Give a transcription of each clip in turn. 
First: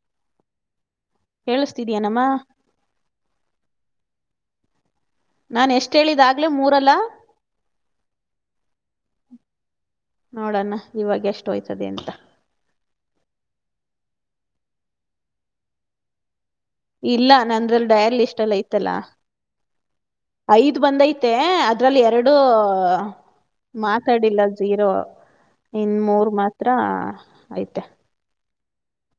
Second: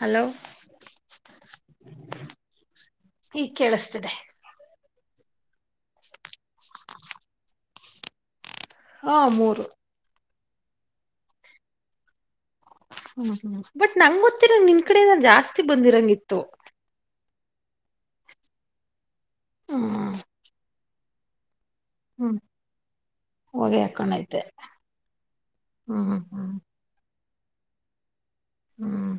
Hello ಕೇಳ್ಸ್ತೀದೆಯೆನಮ್ಮ. ಈ ಗ್ ಕೇಳಿಸ್ತಿದೆ ನಾನ್ ಎಷ್ಟ್ ಹೇಳಿದ ಆಗ್ಲೇ ಮೂರಲ್ಲಾ. ಹಾ ಮೂರು ನೋಡನಾ ಇವಾಗ್ ಎಷ್ಟ್ ಹೋಯ್ತದೆ ಅಂತ. ಹ್ಮ ಹ್ಮ್ ಬಟ್ ನಂಗ್ ಗೊತ್ತಿರ ನಿನ್ಕಡೆಯಿಂದ ಜಾಸ್ತಿ ಬಂದಿರಂಗಿತ್ತು. ಇಲ್ಲ ನಂದ್ರಲ್ಲಿ ಡಯಾಲ ಲಿಸ್ಟ್ ಅಲ್ ಐತ್ತಲ್ಲಾ. ಹ್ಮ್ ಐತ್. ಬಂದೈತೆ ಅದ್ ಅದ್ರಲ್ಲಿ ಎರಡು ಹ್ಮ್ ಹೊಗೆ ಮಾತಾಡಿಲ್ಲ ಹಾಕೊಂಡೈತೆ ಜಿರೋ ಇನ್ ಹ್ಮ್ ಮೂರ್ ಹ್ಮ್ ಮಾತ್ರ. ಹೈತೆ. ಹ್ಮ್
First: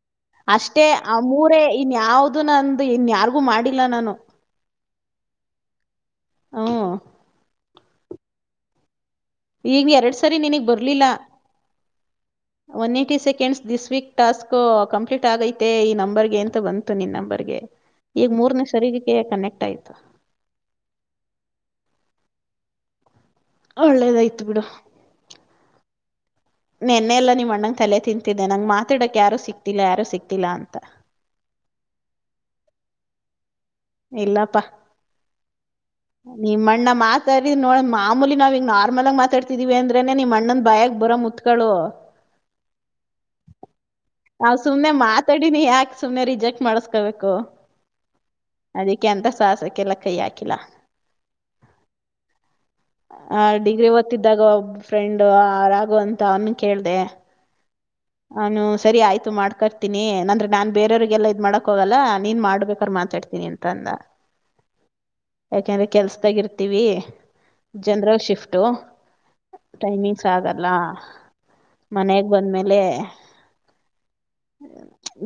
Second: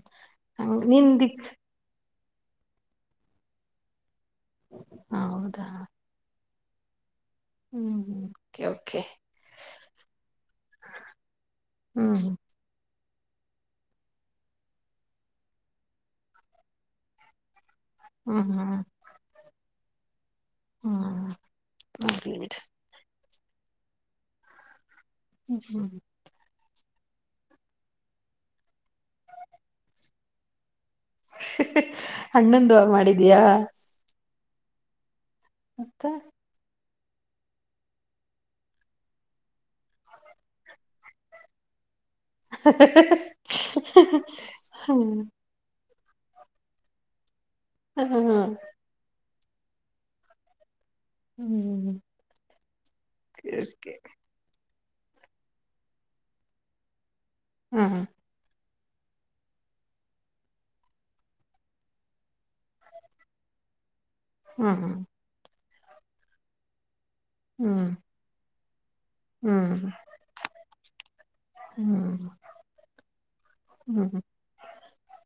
ಹಂಗ ಅಷ್ಟೇ ಆ ನಿಂದಿ ಮೂರೆ ಇನ್ ಯಾವ್ದ. ಅದು ನಂದು ಇನ್ ಯಾರ್ಗು ಮಾಡಿಲ್ಲ ನಾನು. ಹೌದಾ ಹ್ಮ್ ಹ್ಮ್ ಓಕೆ ಓಕೆ ಈಗ್ ಎರಡ್ ಸರಿ ನಿನಗ್ ಬರ್ಲಿಲ್ಲ ಹ್ಮ್ ಒನ್ನೇ twenty seconds this week task complete ಆಗೈತೆ ಈ ನಂಬರ್ಗೆ ಅಂತ ಬಂತು ನಿನ್ ನಂಬರ್ಗೆ. ಈಗ ಹ್ಮ್ ಮೂರನೇ ಸರಿಗಕ್ಕೆ ಕನೆಕ್ಟ್ ಟ್ಟ್ ಆಯ್ತು. ಹ್ಮ ಹೋಗ್ಲಿ ಬಿಡು ಒಳ್ಳೇದಾಯ್ತು ಬಿಡು. ಹ್ಮ ಹ್ಮ್ ನೆನ್ನೆ ಎಲ್ಲಾ ನಿಮ್ ಅಣ್ಣಂಗ ತಲೆ ತಿಂತಿದ್ದೆ ನಂಗೆ ಮಾತಾಡಕ್ ಯಾರು ಸಿಕ್ತಿಲ್ಲ ಯಾರು ಸಿಕ್ತಿಲ್ಲಾ ಅಂತ. ಅಣ್ಣುದು ಮಾಡಿದಯಾ. ಇಲ್ಲಾಪ್ಪಾ ಮತ್ತ ನಿಮ್ಮಣ್ಣ ಮಾತಾಡಿ ನೋ ಮಾಮೂಲಿ ನಾವ ಇಂಗ್ ನಾರ್ಮಲ್ ಆಗಿ ಮಾತಾಡ್ತಿದೀವಿ ಅಂದ್ರೆನೆ ನಿಮ್ ಅಣ್ಣಂದ ಭಯಾಗ ಬರೋ ಮುತ್ಗಳು. [unintelligible] ಸುಮ್ಮನೆ ರಿಜೆಕ್ಟ್ ಮಾಡಿಸ್ಕೊಬೇಕು. ಹ್ಮ್ ಅದಿಕ್ಕೆ ಅಂತ್. ಸಾಸಕ್ಕೆಲ್ಲಕ್ಕೈ ಆಖಿಲ್ಲಾ ಹ್ಮ್ ಹ್ಮ್ ಹ ಡಿಗ್ರಿ ಓದತ್ತಿದ್ದಾಗ ಒಬ್ ಫ್ರೆಂಡ್ ಆ ರಾಗು ಅಂತ ಅವ್ನು ಕೇಳ್ದೆ. ಹ್ಮ್ ಅವ್ನು ಸರಿ ಆಯ್ತು ಮಾಡ್ಕೊರ್ತೀನಿ ನಂದರ್ ನಾನು ಬೇರೆಯವರಿಗೆಲ್ಲ ಇದ್ ಮಾಡೋಕ್ ಹೋಗಲ್ಲ ನೀನು ಮಾಡ್ಬೇಕಾದ್ರೆ ಮಾತಾಡ್ತೀನಿ ಅಂತಂದ. ಹ್ಮ್ ಹ್ಮ ಯಾಕೆಂದ್ರೆ ಕೆಲ್ಸದಾಗ ಇರ್ತಿವಿ ಜನರಲ್ ಶಿಫ್ಟ್ ಟ್ಟು ಹ್ಮ್ ಟೈಮಿಂಗ್ಸ್ ಆಗಲ್ಲ ಹ್ಮ್ ಹ್ಮ್ ಮನೆಗ್ ಬಂದ್ಮೇಲೆ ಹ್ಮ್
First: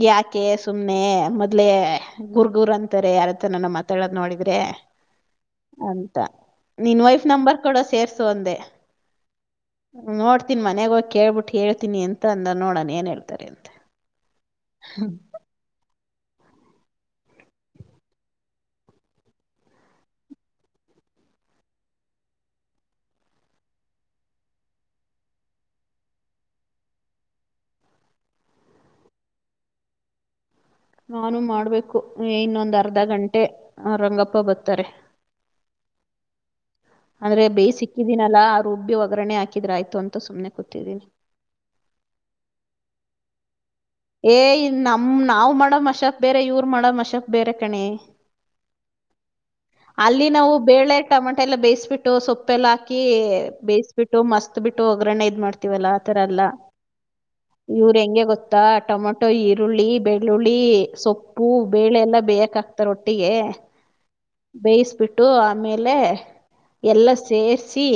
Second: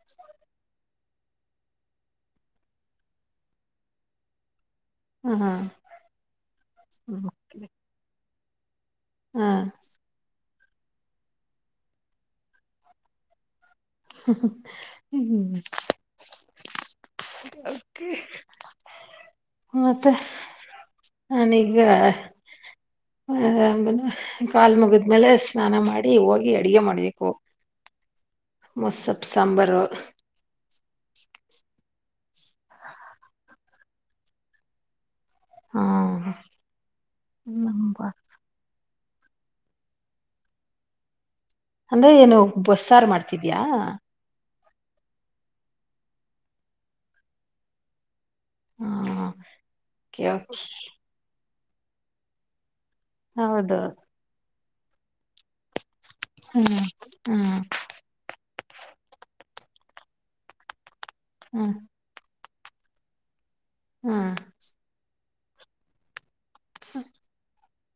ಯಕೆ ಸುಮ್ ಮೊನ್ನೆ ಮೊದ್ಲೆೇ ರ್ಗುರ್ ಗುರ್ ಅಂತಾರೆ ಯಾರತ್ರನ ಮಾತಾಡ್ ನೋಡಿದ್ರೆ ಮತ್ತೆ. ಹಾ ಹಾ ಅಂತ ನಿನ್ ವೈಫ್ ನಂಬರ್ ಕೊಡು ಸೇರ್ ಸು ಒಂದೇ. ಹಾ ನ್ ಮನೆಗ್ ಹೋಗ ಕೇಳ್ಬಿಟ್ಟು ಹೇಳ್ತಿನಿ ಅಂತ ನಿನ ನೋಡಣ ಏನ್ ಹೇಳ್ತಾರೆ ಅಂತೆ. ಹ್ಮ ಮತ್ತೆ ನಾನೀಗ ಅ ಆಮೇಲ್ ಕಾಲ್ ಮುಗಿದ್ಮೇಲೆ ಸ್ನಾನ ಮಾಡಿ ಹೋಗಿ ಅಡಗೆ ಮಾಡ್ಬೇಕು. ಮುಸಪ್ ಸಾಂಬರ್. ನಾನು ಮಾಡ್ಬೇಕು. ಇನ್ನೊಂದ್ ಅರ್ಧ ಗಂಟೆ ರಂಗಪ್ಪ ಬರ್ತಾರೆ. ಹಾ ಅಂದ್ರೆ ಬೇಯಿಸಿಕ್ಕಿದೀನಲ್ಲಾ ಆ ರುಬ್ಬಿ ಒಗ್ ಗರಣೆ ಹಾಕಿದ್ರಾಯ್ತು ಅಂತ ಸುಮ್ಮನೆ ಕೂತ್ತಿದ್ದೀನಿ. ಅಂದ್ರೆ ಏನು ಬಸ್ಸಾರು ಮಾಡ್ತಿದಿಯಾ. ಏ ನಮ್ ನಾವ್ ಮಾಡೋ ಮಶಪ್ ಬೇರೆ ಇವ್ರು ಮಾಡೋ ಮಶಪ್ ಬೇರೆ ಕಣೆ. ಅಲ್ಲಿ ನಾವು ಹ ಬೇಳೆ ಟಮ ಟೆಲ್ಲ ಬೇಯ್ಸ್ಬಿಟ್ಟು ಸೊಪ್ಪೆಲ್ಲ ಹಾಕಿ ಕಿ ಹೌದು ಬೇಯಿಸ್ಬಿಟ್ಟು ಮಸ್ತ್ ಬಿಟ್ಟು ಒಗ್ಗರಣೆ ಇದ್ ಮಾಡ್ತೀವಲ್ಲ. ತರಲ್ಲ ಹ್ಮ್ ಇವ್ರೆಂಗೆ ಗೊತ್ತ ತ್ತ ಟೊಮೊಟೊ ಈರುಳ್ಳಿ ಬೆಳ್ಳುಳ್ಳಿ ಸೊಪ್ ಪ್ಪು ಹ್ಮ್ ಬೇಳೆ ಎಲ್ಲ ಬೇಯಕಾ ಕ್ತಾರ್ ಒಟ್ಟಿಗೆ. ಹ್ಮ್ ಬೇಯಿಸ್ಬಿಟ್ ಟ್ಟು ಆಮೇಲೆ ಎಲ್ಲ ಸೇರ್ಸ್ ಸಿ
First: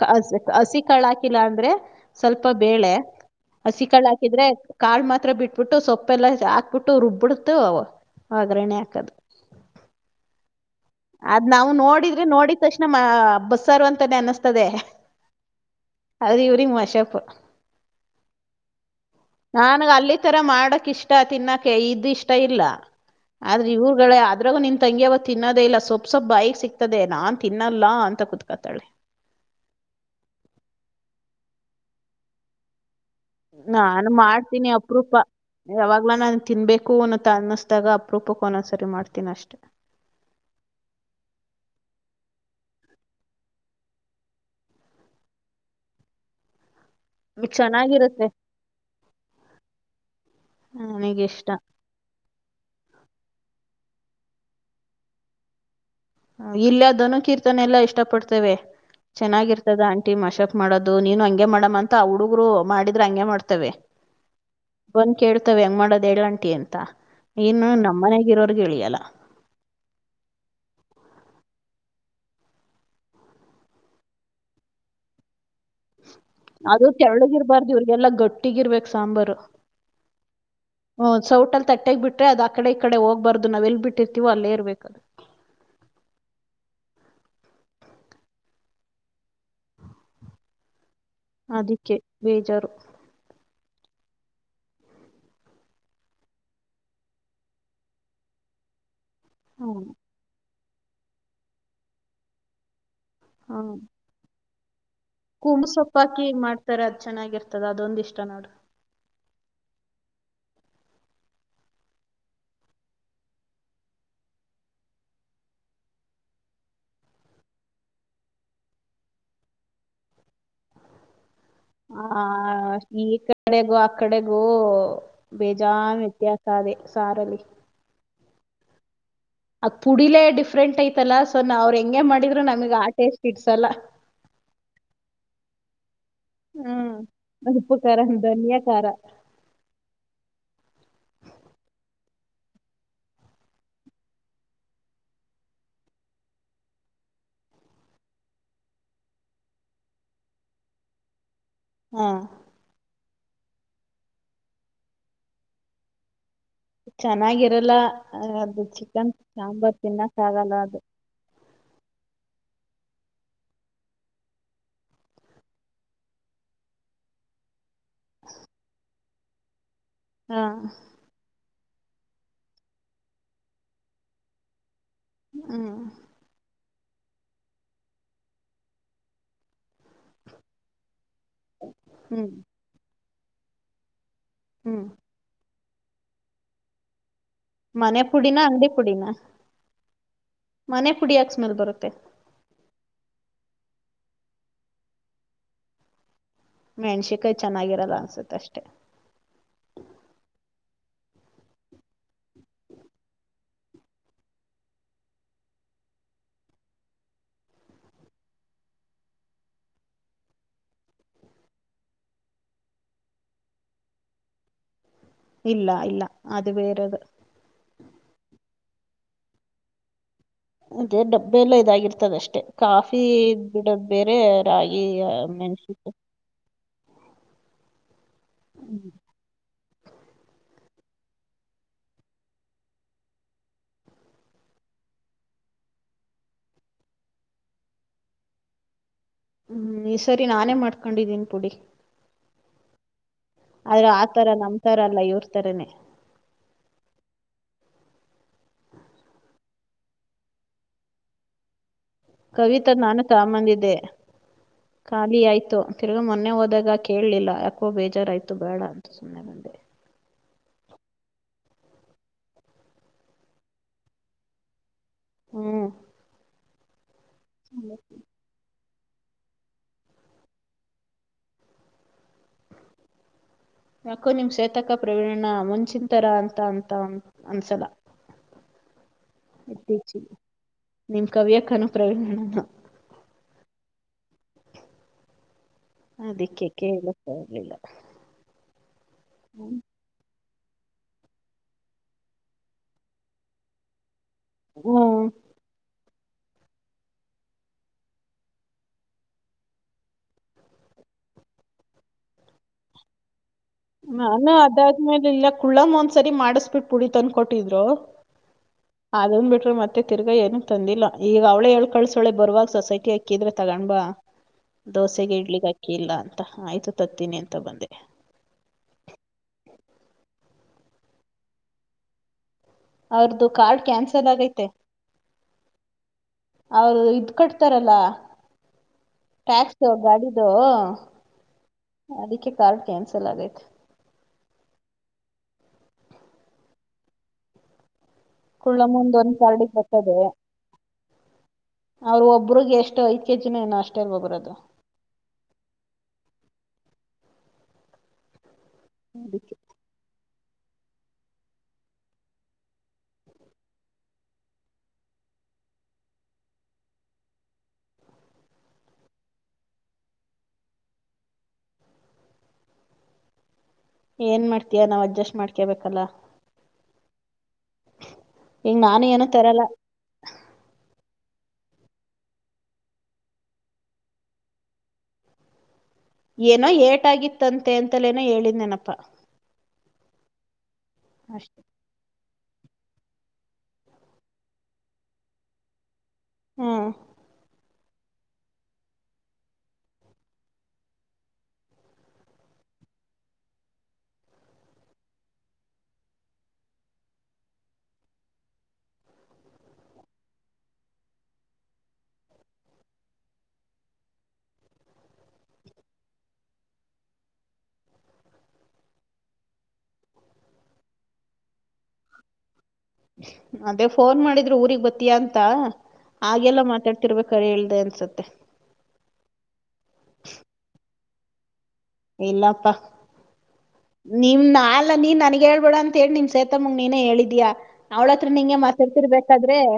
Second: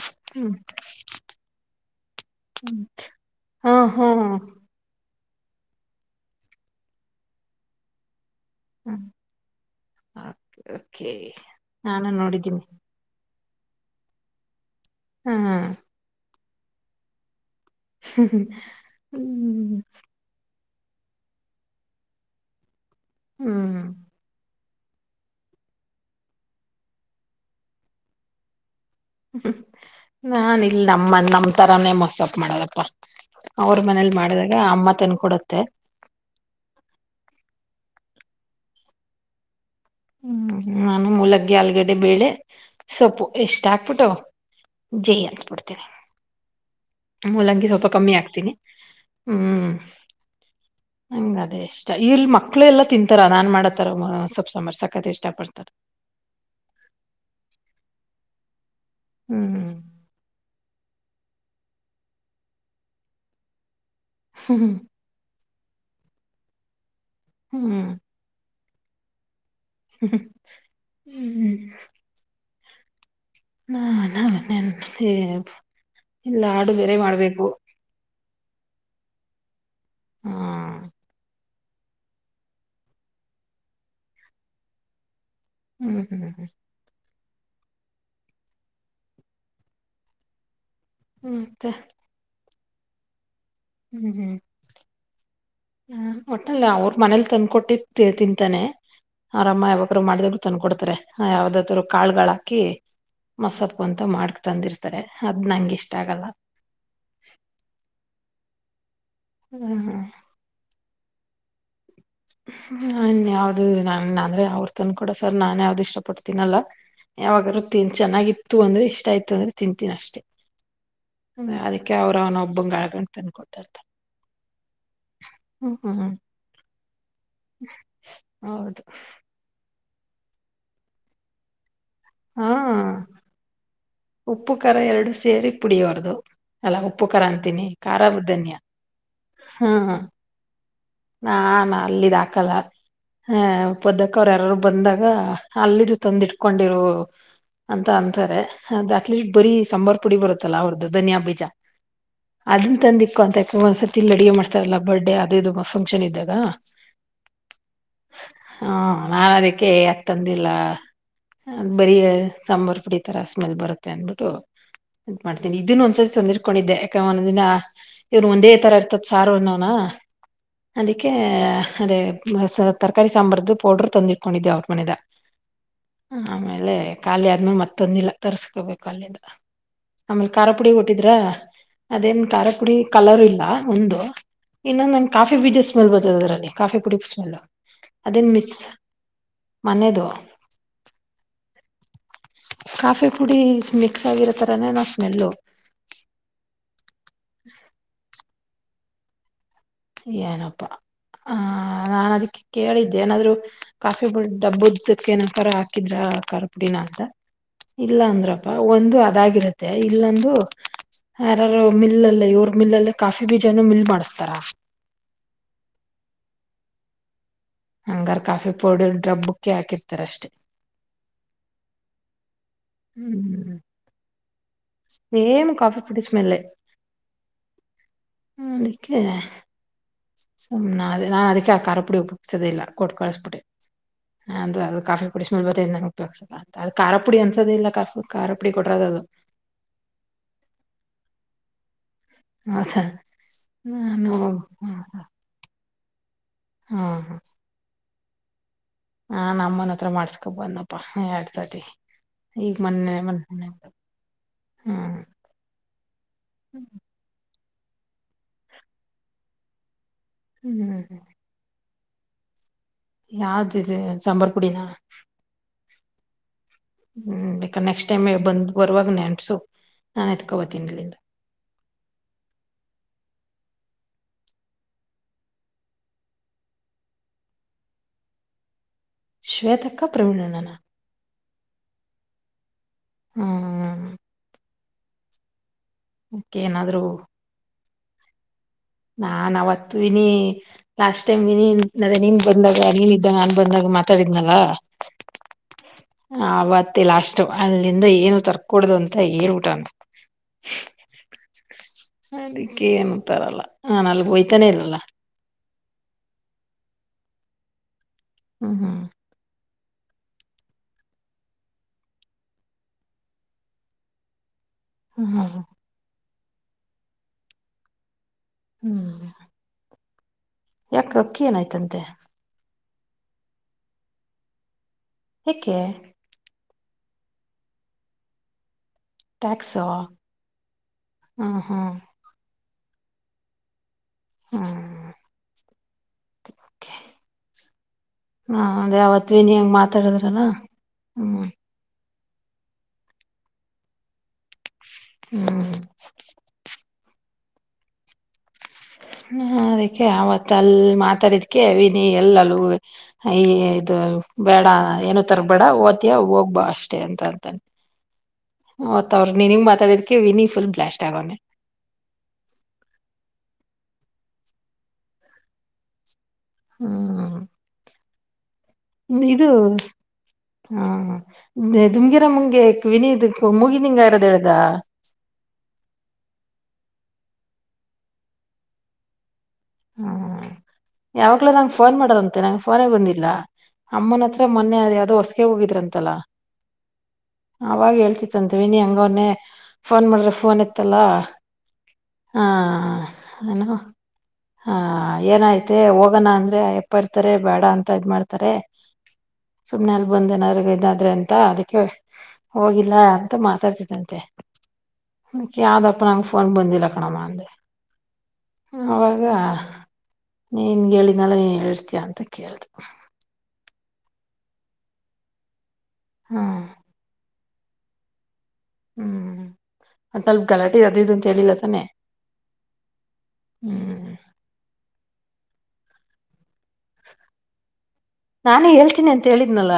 ಕ ಹಸ್ ಹ್ಮ್ ಹ್ಮ್ ಹಸಿ ಕಾಳಾಕಿಲ್ಲ ಅಂದ್ರೆ ಸ್ವಲ್ಪ ಹ್ಮ್ ಬೇಳೆ ಹಾ ಹಸಿ ಹ್ಮ್ ಕಾಳಾಕಿದ್ರೆ ಕಾಳ ಮಾತ್ರ ಬಿಟ್ಬಿಟ್ಟು ಸೊಪ್ಪೆಲ್ಲಾ ಹಾಕ್ಬಿಟ್ಟು ರುಬ್ಬುಟ್ಟು ಅವ ಒಗ್ಗರಣೆ ಹಾಕದು. ಅದ್ ನಾವ್ ನಾನು ನೋಡಿದ್ರೆ ನೋಡಿದ್ದೀನಿ ನೋಡಿತಕ್ಷಣ ಹ ಬಸ್ಸಾರು ಅಂತಾನೇ ಅನ್ನಿಸ್ತದೆ. ಹ್ಮ ಹಾ ಅದು ಇವ್ರಿಗ್ ಮಷಪ್ಪು. ಹ್ಮ್ ಕ್ ಇಷ್ಟ ತಿನ್ನಕೆ ಇದು ಇಷ್ಟ ಇಲ್ಲ. ಆದ್ರೆ ಹ್ಮ್ ಇವ್ರುಗಳೆ ಅದ್ರಾಗೂ ನಿ ತಂಗ್ಯವ ತಿನ್ನದೇ ಇಲ್ಲ. ಸೊಪ್ ಸೊಪ್ ಬಾಯಿಗ್ ಸಿಕ್ತದೆ ನಾನ್ ತಿನ್ನಲ್ಲ ಅಂತ ಕುತ್ಕತಾಳೆ. ನಾನ್ ಇಲ್ ನಮ್ಮ ನಮ್ ತರಾನೇ ಮಸಪ್ಪ ಮಾಡದಪ್ಪ. ಅವ್ರ ನಾನು ಮನೇಲಿ ಮಾಡಿದಾಗ ಮಾಡ್ತೀನಿ ಅಮ್ಮ ಅಪರೂಪ ತಂದಕೊಡುತ್ತೆ ಯಾವಾಗ್ಲ ನಾನು ತಿನ್ಬೇಕು ಅನ್ನುತ ಅನ್ನಸ್ದಾಗ. ಅಪ್ ರೂಪಕೊಂದು ಸರಿ ಮಾಡ್ತೀನಿ ಅಷ್ಟೆ. ಹ್ಮ್ ನಾನು ಮೂಲಗ್ಗಿ ಆಲ್ಗಡೆ ಬೇಳೆ ಸೊಪ್ಪು ಎಷ್ಟ ಹಾಕ್ಬಿಟ್ಟ ಜೈ ಅನ್ಸ್ಬಿಡ್ತೇನಿ. ಮೂಲಂಗಿ ಸ್ವಲ್ಪ ಕಮ್ಮಿ ಚೆನ್ನಾಗಿರುತ್ತೆ ಆಗ್ತೀನಿ ಹ್ಮ್ ನಂಗ್ಗದೇ ಇಷ್ಟ ಇಲ್ಲಿ ಮಕ್ಕಳು ಎಲ್ಲಾ ತಿಂತಾರ ನಾನ್ ಮಾಡದ್. ತರವುಮ ಸೊಪ್ಪು ಸಾಂಬಾರ್ ಸಕತ್ ಇಷ್ಟ ಪಡ್ತಾರೆ. ಇಲ್ಲಯ ಧನು ಕೀರ್ತನೆಲ್ಲಾ ಇಷ್ಟಪಡ್ತವೆ. ಹ್ಮ್ ಚೆನ್ನಾಗಿರ್ತದ ಆಂಟಿ ಮಶಪ್. ಮಾಡೋದು ನೀನು ಹಂಗೆ ಮಾಡಮ ಅಂತ ಹುಡುಗರು ಮಾಡಿದ್ರೆ ಹಂಗೆ ಮಾಡ್ತವೆ. ಹ್ಮ್ ಬಂದ್ ಕೇಳ್ ತ್ತ್ ವೆ ಹೆಂಗ್ ಮಾಡೋದ್ ಎಳ್ಂಟಿ ಅಂತ. ಏನು ಹ್ಮ್ ನಮ್ಮ್ನಗ ಇರೋರ್. [unintelligible] ಹ್ಮ್ ನಾ ನನ್ ಅಂತೆ. ಅದು ತೆಳುಗ್ಗಿರ್ಬಾರ್ದು ಇವ್ರಿಗೆಲ್ಲ ಗಟ್ ಟ್ಟಿಗಿರ್ಬೇಕು ಸಾಂಬಾರು. ಹಾ ಹೊ ಸೌಟ್ಟ್. ತಟ್ಟೆೆಗೆ ಬಿಟ್ರೆ ಅದ್ ಆಕಡೆ ಈ ಕಡೆ ಕಡೆೋಗ್ಬಾರ್ದು ನಾವ್ ಎಲ್ಲಿ ಬಿಟ್ಟಿರ್ತಿವೊ ಅಲ್ಲೇ ಇರ್ಬೇಕು ಅದು. ಹ್ಮ್ ಹ್ಮ್ ಮತ್ತೆ ಅದಿಕ್ಕೆ ಬೇಜಾರು ಹ್ಮ್ ಹ್ಮ್ ಒಟ್ಟಲ್ಲ ಅವ್ರ ಮನೇಲಿ ತಂದ್ಕೊಟ್ಟಿ ತಿಂತಾನೆ. ಅವ್ರಮ್ಮ ಹ್ಮ್ ಯಾವಾಗ್ರು ಮಾಡಿದಗ್ಳು. ತಂದ್ ಕೊಡ್ತಾರೆ ಯಾವ್ದಾದರು ಕಾಳುಗಳ್ ಹಾಕಿ. ಮಸತ್ ಅಂತ ಮಾಡ್ಕ್. ತಂದಿರ್ ಕುೂಂಬ್ ಸೊಪ್ಪಾಕಿ ಮಾಡ್ತಾರೆ ಅದ ಚೆನ್ನಾಗಿರ್ತದ ಅದೊಂದ ಇಷ್ಟ ನೋಡು. ಹ್ಮ ಹ್ಮ್ ಹ ನನ್ ಯಾವ್ದು ನಾ ನಂಗ ಅವ್ರು ತಂದ್ ಕೂಡೊ ಸರ್ ನಾನ್ ಯಾವ್ದು ಇಷ್ಟ ಪಡ್ತೀನಲ್ಲಾ ಯಾವಾಗಾದೂ ತಿನ್ ಚೆನ್ನಾಗಿತ್ತು ಅಂದ್ರೆ ಇಷ್ಟ ಆಯ್ತು ಅಂದ್ರೆ ತಿಂತೀನಿ ಅಷ್ಟೇ. ಅದಕ್ಕೆ ಅವ್ರ ಅವನ ಒಬ್ಬಂಗ ಹ ಈ ಆಳ್ಕೊಂಡ್ ತಂದ್ ಕಡೆಗೂ ಕೊಟ್ಟಿರ್ತ ಆ ಕಡೆಗೂ ಹ್ಮ್ ಬೇಜಾನ್ ಹ್ಮ್ ವ್ಯತ್ಯಾಸ ಅದೆ. ಸಾರಲಿ. ಹೌದು ಅ ಪುಡಿಲೆ ಡಿಫ್ರಂಟ್ ಐತಲ್ಲ ಸೊ ನ ಅವ್ರ ಹೆಂಗ್. ಹಂಗೆ ಮಾಡಿದ್ರು ಹಾ ನಮಗ್ ಆ ಟೇಸ್ಟ್ ಇಡ್ಸಲ್ಲ. ಉಪ್ಪು ಕಾರ ಎರಡು ಸೇರಿ ಪುಡಿಯೋರ್ದು ಇಲ್ಲ ಹ್ಮ್ ಉಪ್ಪು ಕರ ಅಂತೀನಿ ಉಪ್ಪು ಖಾರ ಬುಧನ್ಯ ಧನಿಯಾ ಖಾರ ಹ್ಮ ಹ. ನ ನಾ ಅಲ್ಲಿದಾಕಲ್ಲ ಹ ಪದಕ್ಕವರು ಯಾರಾರು ಬಂದಾಗ ಅಲ್ಲಿದು ತಂದಿಟ್ಕೊಂಡಿರು ಅಂತ ಅಂತಾರೆ ಅದು ಅಟ್ಲೀಸ್ಟ್ ಬರೀ ಸಾಂಬಾರ್ ಪುಡಿ ಬರುತ್ತಲ್ಲ ಅವ್ರದು ಧನಿಯಾ ಬೀಜ. ಹಾ ಅದನ್ನ ತಂದಿಕ್ ಕೊಂತ ಒಂದ್ಸತಿ ಇಲ್ಲಿ ಅಡುಗೆ ಮಾಡ್ತಾರಲ್ಲ ಬರ್ತಡೆ ಅದು ಇದು ಫಂಕ್ಷನ್ ಇದ್ದಾಗ. ಚೆನ್ನಾಗಿರಲ್ಲ ಅದು ಹಾ ಚಿಕನ್ ನಾನ್ ಸಾಂಬಾರ್ ತಿನ್ನಕ್ಕಾಗಲ್ಲ ಅದು. ಅ ಬರೀ ಸಾಂಬಾರ್ ಪುಡಿ ತರ ಸ್ಮೆಲ್ ಬರುತ್ತೆ ಅಂದ್ಬಿಟ್ಟು ಇದ್ಮಾಡ್ತೀನಿ ಇದನ್ನು ಒಂದ್ಸತಿ ತೊಂದಿರ್ಕೊಂಡಿದ್ದೆ ಯಾಕ ಒಂದೊಂದಿನ ಇವ್ರು ಒಂದೇ ತರ ಇರ್ತತಿ. ಸಾರು ಅನ್ನೊವನಾ ಹಾ ಅದಕ್ಕೆ ಅದೇ ತರಕಾರಿ ಸಾಂಬಾರ್ದು ಪೌಡರ್ ತಂದಿಟ್ಕೊಂಡಿದ್ದೆ ಅವ್ರು ಮನೆದ ಹ್ಮ್ ಆಮೇಲೆ ಖಾಲಿ ಆದ್ ಮರ್ತಂದಿಲ್ಲ ತರ್ಸ್ಕೋಬೇಕು ಅಲ್ಲಿಂದ. ಆಮೇಲೆ ಖಾರಪುಡಿ ಕೊಟ್ಟಿದ್ರ ಅದೇನ್ ಹ್ಮ್ ಖಾರಪುಡಿ ಕಲರ್ ಇಲ್ಲ ಒಂದು. ಇನ್ನೊ ಹ್ಮ್ ನನ್ ಕಾಫಿ ಬೀಜ ಸ್ಮೆಲ್ ಬರ್ತದ್ ಅದ್ರಲ್ಲಿ ಕಾಫಿ ಪುಡಿ ಸ್ಮೆಲ್ಲು. ಮನೆ ಪುಡಿನ ಅಂಗ್ಡಿ ಪುಡಿನ ಮನೆದು ಮನೆ ಪುಡಿ ಯಾಕ್ ಸ್ಮೆಲ್ ಬರುತ್ತೆ. ಕಾಫಿ ಪುಡಿ ಮಿಕ್ಸ್ ಆಗಿರೋತರನೇನಾ ಸ್ಮೆಲ್ಲು. ಮೆಣ್ಸಿಕಾಯಿ ಚೆನ್ನಾಗಿರಲ್ಲ ಅನ್ಸುತ್ತೆ ಅಷ್ಟೇ. [inaudible] ಏನಪ್ಪಾ ಆ ನಾನ್ ಅದ್ಕೆ ಕೇಳಿದ್ದೆ ಏನಾದ್ರು ಕಾಫಿ ಡಬ್ಬದ್ದಕ್ಕೆ ಏನಂತರ ಹಾಕಿದ್ರ ಕಾರದ್ ಪುಡಿನ ಅಂತ ಇಲ್ಲ ಅಂದ್ರಪ್ಪ ಒಂದು ಅದಾಗಿರುತ್ತೆ ಇಲ್ಲೊಂದು ಯಾರಾರು ಮಿಲ್ಲಲ್ಲ ಇವ್ರ ಮಿಲ್ಲಲ್ಲೆ ಕಾಫಿ ಬೀಜನು ಮಿಲ್ ಮಾಡಸ್ತಾರ. ಇಲ್ಲ ಇಲ್ಲ ಅದ್ಬೇರೆದು. ಹಂಗಾರ ಕಾಫಿ ಪೌಡರ್ ಡಬ್ಬುಕ್ಕೆ ಹಾಕಿರ್ತಾರಷ್ಟೇ. ಅದೆ ಡಬ್ಬೆಲ್ಲ ಇದಾಗಿರ್ತದ ಅಷ್ಟೇ. ಕಾಫಿ ಹ್ಮ್ ಬಿಡೊದ್ ಬೇರೆ. ರಾಗಿ ಸೇಮ್ ಮೆಣಸಿಕಾಯಿ ಕಾಫಿಪುಡಿ ಸ್ಮೆಲ್ಲೆ. ಹ್ಮ ಅದಕ್ಕೆ ಸುಮ್ನಾದೆ ನಾನ್ ಅದಕ್ಕೆ ಆ ಖಾರ ಪುಡಿ ಉಪಯೋಗ್ಸೋದಿಲ್ಲ ಕೊಟ್ಕಳ್ಸ್ಬಿಟ್ಟೆ ಅದು ಅದು ಕಾಫಿ ಪುಡಿ ಸ್ಮೆಲ್ ಬತೖತ್ ನಾನ್ ಉಪಯೋಗ್ಸಲ್ಲ ಅಂತ ಅದ ಖಾರ ಪುಡಿ ಅನ್ಸದೇ ಇಲ್ಲ ಕಾಫಿ ಖಾರ ಪುಡಿ ಕೊಟ್ರದದು. ಹ್ಮ್ ಈ ಸರಿ ನಾನೇ ಮಾಡ್ಕೊಂಡಿದ್ದೀನಿ ಪುಡಿ. ಅಛಾ [unintelligible] ಆದ್ರೆ ಆತರ ನಮ್ತರ ಅಲ್ಲ ಇವ್ರ್ ತರನೇ ಹಾ ಹಾ ಹಾ ನಮ್ಮುನ್ ತ್ರ ಮಾಡ್ಸ್ಕೊ ಬಂದಪ್ಪಾ ಎಡ್ಸ್ ತಿ. ಕವಿತಾ ನಾನು ತಾಮಂದಿದ್ದೆ ಹ್ಮ್ ಖಾಲಿ ಆಯ್ತು ತಿರ್ಗಾ ಮೊನ್ನೆ ಹೋದಾಗ ಕೇಳ್ಲಿಲ್ಲ. ಕೊ ಬೇಜಾರಾಯ್ತು ಬೇಡ ಅಂತ ಸುಮ್ನ ಬಂದೆ. ಹ್ಮ್ ಯಾವ್ದಿದು ಸಾಂಬಾರ್ ಪುಡಿ ನ ಹ್ಮ್ ಹ್ಮ್ ಬೇಕ್ ನೆಕ್ಸ್ಟ್ ಟೈಮ್ ಬಂ ಬರ್ವಾಗ ನೆಪ್ಸ ನಾಎತ್ಕೊಬತ್ತೀನಿ ಇಲ್ಲಿಂ ಯಾಕೋ ನಿಮ್ ಶೇತಕ ಪ್ರವೀನಣ್ಣ ಮುಂಚಿಂತರ ಅಂತ ಅಂತ ಅನ್ಸಲ್ಲ. ಶ್ವೇತಕ್ಕ ಪ್ರವೀಣನ್ನ ನ ಕವಿಯಕ್ಕನು ಪ್ರ್ರವೀಣಣ್ಣಾನು. ಹ್ಮ ಅದಿಕ್ಕೆ ಏನಾದ್ರು ಕೇಳಿರ್ರ್ ಪರ್ಲಿಲ್ಲ್. [inaudible] ನಾನವತ್ತು ಇನಿ ಲಾಸ್ಟ್ ಟೈಮ್ ಇನ್ ನದ್ ನೀನ್ ಬಂದಾಗ ನೀನ್ ಇದ್ದಾಗ ನನ್ ಬಂದಾಗ ಮತ್ತ್ ತಿದ್ನಲ್ಲಾ ಹ್ಮ್ ಆವತ್ತೆ ಲಾಷ್ಟು ಅಲ್ಲಿಂದ ಏನು ತರ್ಕೊಡ್ದು ಅಂತ ಹೇಳ್ಬಟವ್ನ್. ಅದಕ್ಕೆನಂತರಲ್ಲ. ನಾನು ಅದಾದ್ಮೇಲೆ ಇಲ್ಲ್ ಕುಳ್ಳಮ್ಮ ಒಂದ್ಸರಿ ಮಾಡಿಸ್ಬಿಟ್ಟ್ ಪುಡಿ ತಂದ್ಕೊಟ್ಟಿದ್ರು. ಹ್ಮ್ ಹ್ಮ್ ಅದನ್ ಬಿಟ್ರ ಮತ್ತ್ ತ್ತೆ ತಿರ್ಗಾ ಏನ ತಂದಿಲ್ಲ ಈಗವ್ಳೇ ಹೇಳ್ ಕಳ್ಸೌಳೆ ಬರ್ವಾಗ ಸೊಸೈಟಿ ಅಕ್ಕಿದ್ರೆ ತಗೊಂಡ್ ಬಾ. ಹ್ಮ್ ದೋಸೆಗೆ ಹ್ಮ್ ಇಡ್ಲಿಗಕ್ಕಿಲ್ಲ ಅನ್. ತ್ ಆಯ್ತು ತತ್ತೀನಿ ಅಂತ ಬಂದೆ ಹ್ಮ್ ಯಾಕಕ್ಕಿ ಏನಾಯ್ತಂತೆ. ಅವ್ರ್ದು ಕಾರ್ಡ್ ಕ್ಯಾನ್ಸಲ್ ಆಗೈತೆ. ಹೆಕ್ಕೆ ಅವ್ರು ಇದ್ ಕಟ್ತಾರಲ್ಲ. ಟ್ಯಾಕ್ಸ್ ಟ್ಯಾಕ್ಸು ಗಾಡಿದೋ ಹ್ಮ್ ಹ್ಮ್ ಅದ್ಕಿ ಪಾಲ ಕ್ಯಾನ್ಸಲ್ ಆಗೈತೆ. ಹಾ ಹಾ ಅದೇ ಕುಳ್ಳಮ್ಮಂದು ಅವತ್ ಒಂದ್ ವಿನಿಯ ಕಾರ್ಡಿಗೆ ಮಾತಾಡುದ್ರಲ್ಲ ಹ್ಮ್. ಅವ್ರ ಒಬ್ಬ್ರಿಗೆ ಎಷ್ಟು ಐದ್ ಕೆಜಿನ ಏನ ಅಷ್ಟೇ ಅಲ್ವಾ ಬರೋದ. ಹ್ಮ್. ಹ್ಮ ಅದಕ್ಕೆ ಯವತ್ತು ಮತ್ತ ಅಲ್ ಮಾತಾಡಿದ್ಕ ವಿನಿ ಎಲ್ಲಲ್ ಇದ ಬೇಡ ಏನ ತರ್ಬೇಡ ಓತಿಯ ಹೋಗ್ಬಾ ಅಷ್ಟೇ ಅಂತ ಅಂತಾನ ಮತ್ತ ಅವ್ರ ನೀನ್ಗ ಮಾತಾಡಿದಕ ವಿನಿ ಫುಲ್ ಬ್ಲಾಸ್ಟ್ ಆಗೋಣೆ. ಏನ್ ಮಾಡ್ತಯ ನಾವ್ ಅಡ್ಜಸ್ಟ್ ಮಾಡ್ಕೇಬೇಕಲ್ಲಾ. ಹ್ಮ ಈಗ ನಾನು ವಿನು ಏನೂ ಇದು ತರಲ್ಲ ಹಾ ಧೂಮಗಿರಮ್ಮಂಗೆ ಕ್ಯೂನಿಇದ್ದಿದ ಮುಗಿನಿಂಗ ಇರೋದ ಹೇಳಿದರ. ಏನೋ ಏಟಾಗಿತ್ತಂತೆ ಅಂತಲೇನೋ ಹೇಳಿದನೇನಪ್ಪಾ. ಹ್ಮ. ಯಾವಾಗ್ಲೂ ನಂಗೆ ಫೋನ್ ಮಾಡದಂತೆ ನ ಫೋನ ಬಂದಿಲ್ಲ ಅಮ್ಮನ ಹತ್ರ ಮೊನ್ನೆ ಅದ ಯಾವುದೋ ಹೊಸಗೆ ಹೋಗಿದ್ರ ಅಂತಲ್ಲ. ಹ್ಮ್. ಅವಾಗ ಹೇಳ್ತಿತ್ತಂತೆ ವಿನಿ ಹೆಂಗ ಅವನ್ನೆ ಫೋನ್ ಮಾಡಿದ್ರೆ ಫೋನ್ ಎತ್ತಲ್ಲ ಹಾಂ ಏನು. ಹಾ ಏನಾಯ್ತೆ ಹೋಗಣ ಅಂದ್ರೆ ಎಪ್ಪ ಇರ್ತಾರೆ ಬೇಡ ಅಂತ ಇದ್ ಮಾಡಾತಾರೆ ಸುಮ್ನೆಲ್ ಬಂದ ಏನಾದ್ ಇದಾದ್ರೆ ಅಂತ ಅದಕ್ಕೆ ಹೋಗಿಲ್ಲ ಅಂತ ಮಾತಾಡ್ತಿದಂತೆ ಯಾವ್ದಪ್ಪ ನಂಗ ಫೋನ್ ಬಂದಿಲ್ಲ ಕಣಮ್ಮ ಅಂದೆ. ಹ್ಹಾ ನಿಂಗ ಹೇಳಿದಿನಲ್ಲ ನೀನ್ ಹೇಳರ್ತೀಯ ಅಂತ ಕೇಳ್ದೆ. ಅದೇ ಫೋನ್ ಮಾಡಿದ್ರು ಊರಿಗೆಗ ಬತ್ತಿಯ ಅಂತ. ಹ್ಮ್ ಹಾಗೆಲ್ಲಾ ಮಾತಾಡ್ತಿರ್ಬೇಕ. ಖರೆಲ್ದೆ ಅನ್ಸತ್ತೆ. ಹ್ಮ್ [unintelligible] ಗಲಾಟಿ ಅದು ಇದು ಅಂತ ಹೇಳಿಲ್ಲಾ ತಾನೆ. ಇಲ್ಲಪ್ಪಾ ಹ್ಮ್ ನಿಮ ನಾಲ್ಲ ನೀನ್. ನನಗ್ ಹೇಳ್ಬೇಡ ಅಂತ ಹೇಳಿ ನಿಮ್ ಸೇತ ಮುಂಗ್ ನೀನೇ ಹೇಳಿದ್ಯಾ. ಅವ್ಳತ್ರ ನಿಂಗೆ ನಾನೇ ಹೇಳ್ತೀನಿ ಅಂತ ಮಾತರ್ತಿರ್ಬೇಕಾದ್ರೆ ಹೇಳಿದ್ನಲ್ಲ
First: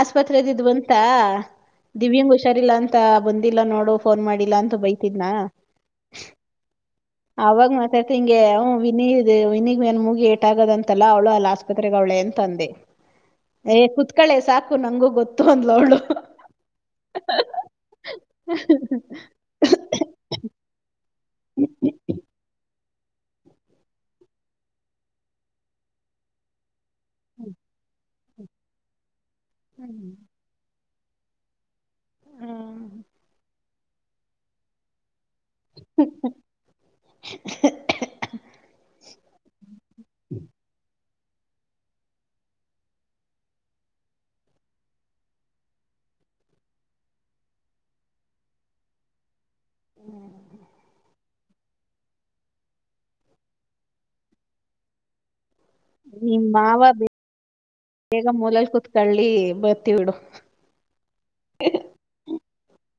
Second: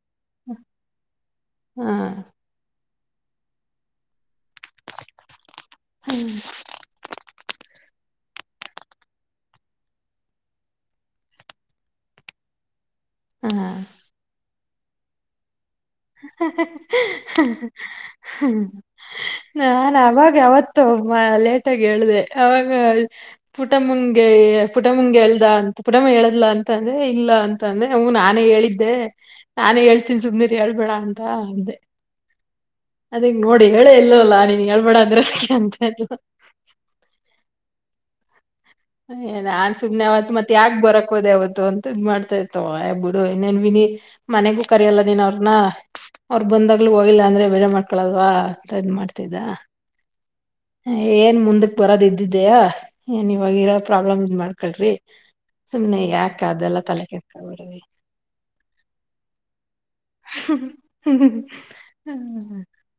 ಆಸ್ಪತ್ರರೆದ ಇದ್ ಬಂತ ಹಾ ದಿವ್ಯಾಂಗ ಹುಷಾರಿಲ್ಲಾ ಅಂತ. ತಾ ಬಂದಿಲ್ಲ ನೋಡು ಫೋನ್ ಮಾಡಿ. ಇಲ್ಲ ಅಂತ ಬೈತಿದ್ನಾ. ಹ್ಮ. ಮಾತಾಡ್ತಾ ಹಿಂಗೆ ಹು ವಿನಿ ವಿನಿಗ್ ಏನ್ ಮುಗಿ ಏಟಾಗಿದಂತಲ್ಲ ಅವಳು ಅಲ್ಲ ಆಸ್ಪತ್ರೆಗೆ ಅವ್ಳೇ ಅಂತ ಅಂದೆ. ಹಾ ಏ ಕೂತ್ಕೊಳ್ಳೆ ಸಾಕು. ನಂಗು ಗೊತ್ತು ಅಂದು. ಹಹಹ ಹ ಹ ನಾನ ಆವಾಗ ಯಾವತ್ತ. ತ್ ವಾ ಲೇಟಾಗಿ ಹೇಳ್ದೆ ಆವಾಗ ಪುಟಮುಂಗೆ ಪುಟಮುಂಗೆ ಹೇಳ್ದ ಅಂತ ಪುಟಮ ಹೇಳ್ದಲ ಅಂತ. ಅಂದ್ರೆ ಇಲ್ಲ ಅಂತಂದೆ ಹೂಂ ನಾ ನೆ ಹೇಳಿದ್ದೆ ನಾನೇ ಹೇಳ್ತಿನ್ ಸುಮ್ನಿರು ಬಿಡ್ಬೇಡ ಅಂತ ಅಂದೆ. ತ್ ಹೇಳೇ ಇಲ್ಲ್ವಲ್ಲಾ ನಿನಗ್ ಹೇಳ್ಬೇಡಾ ಅಂದ್ರೆ ಅಂತ ಇದ್ಲು. [unintelligible] ಏ ನಾನ್ ಸುಮ್ನೆ ಅವತ್ಮತ್ಯಾಕ್ ಬರಕ್ ಯಾಕೋದೆ ಅವತ್ತು ಅಂತ ಇದ್ ಮಾಡ್ತಾ ಇತ್ತು ಯ ಬಿಡು ಇನ್ನೇನ್ ವಿನಿ ಮನೆಗೂ ಕರಿಯಲ್ಲ ನೀನ್ ಅವ್ರನ ಅವ್ರು ಬಂದಾಗ್ಲು ಹೋಗಿಲ್ಲ ಅಂದ್ರೆ ಬೆಡ ಮಾಡ್ಕೊಳಲ್ವಾ ಅಂತ ಇದ್ ಮಾಡ್ತಿದ್ದ. ಏನ್ ಮುಂದಕ್ ಬರೋದ್ ಇದ್ದಿದ್ದಯ ಏನ್ ಇವಾಗ ಇರೋ ಪ್ರಾಬ್ಲಮ್ ಇದ್ ಮಾಡ್ಕಳ್ರಿ. ನಿಮ್ಮ್ ಮಾವ ಬೇಗ ಮೂಲೆಲ್ ಕುತ್ಕೊಳ್ಳಿ ಬ ಹ್ಮ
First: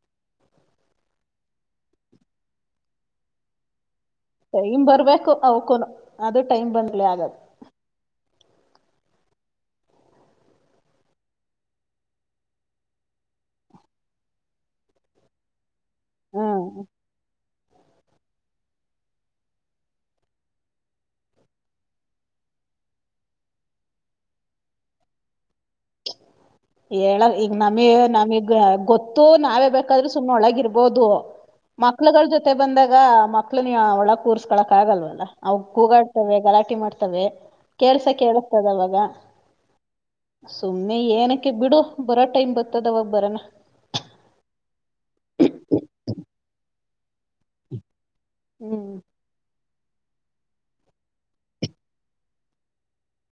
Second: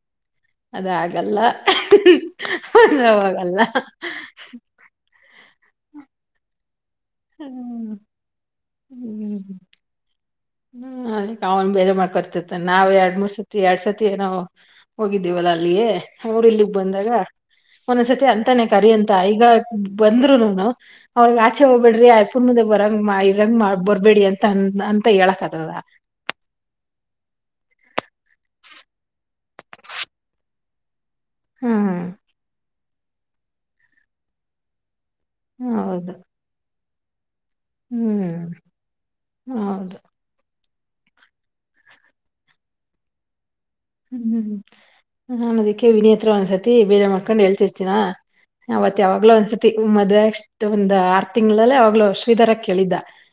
ಅದ ಆಗಲ್ಲಾ [unintelligible] ಟೈಮ್ ಬರ್ಬೇಕು. ಅವ್ಕುನು ಅದು ಟೈಮ್ ಬಂದ್ ಲೇ ಆಗದ್. ಹ್ಮ್ ಹ್ಮ್ ಅದಕ್ಕೆ ಅವನ್ ಬೇರೆ ಮಾಡ್ಕೊತಿರ್ತಾನ್ ನಾವೆರಡ್ ಮೂರ್ ಸತಿ ಎರಡ್ ಸತಿ ಏನೋ ಹೋಗಿದ್ದೀವಲ್ಲಾ ಅಲ್ಲಿ ಅವ್ರು ಹ್ಮ್ ಇಲ್ಲಿಗ್ ಬಂದಾಗ ಒಂದೊನ್ಸತಿ ಅಂತಾನೇ ಕರಿ ಅಂತ ಈಗ ಬಂದ್ರುನುನು ಅವ್ರಗ್ ಆಚೆ ಹೋಗ್ಬಿಡ್ರಿ ಆಯಪ್ಪುನ್ ಮುಂದೆ ಬರಂಗ್ ಮಾ ರಂಗ್ ಮಾಡ್ ಬರ್ಬೇಡಿ ಅಂತ ಅ ಅಂತ ಹೇಳಕ್ಕಾದದ. ಹೇಳ ಈಗ ನಮಿ ನಮಗ್ ಗೊತ್ತು ನಾವೇ ಬೇಕಾದ್ರೆ ಸುಮ್ಮ್ನೆ ಒಳಗಿರ್ಬೋದು. ಹಾ ಮಕ್ಳುಗಳ ಜೊತೆ ಬಂದಾಗ್ ಗಾ ಮಕ್ಳ ನೀ ಒಳಗ್ ಕೂರ್ಸ್ಕಳಕ್ ಆಗಲ್ವಲ್ಲ. ಅವು ಹೌದು ಕೂಗಾಡ್ತವೆ ಗಲಾಟಿ ಮಾಡ್ತ್ ತವೆ. ಕೇಳ್ಸೆ ಹ್ಮ್ ಕೇಳಸ್ತಾದವಾಗ. ಹೌದು ಸುಮ್ನೆ ಏನಕ್ ಕ್ಕೆ ಬಿಡು ಬರ ಟೈಮ್ ಬರ್ತದ ಅವಾಗ ಬರೋಣ. ಹ್ಮ್ ಹ್ಮ್ ನಾನ್ ಅದಕ್ಕೆ ವಿನಿ ಹತ್ರ ಒಂದ್ಸತಿ ಬೇರೆ ಮಕ್ಕಂಡ ಹಳ್ತಿರ್ತೀನ. ಹ್ಮ್. ಅವತ್ ಯಾವಾಗ್ಲೂ ಅನ್ಸಿ ಮದ್ವೆ ಅಷ್ಟು ಒಂದ್ ಆರ್ ತಿಂಗಳಲ್ಲೇ ಅವಾಗ್ಲೂ ಶ್ರೀಧರ ಕೇಳಿದ್ದ.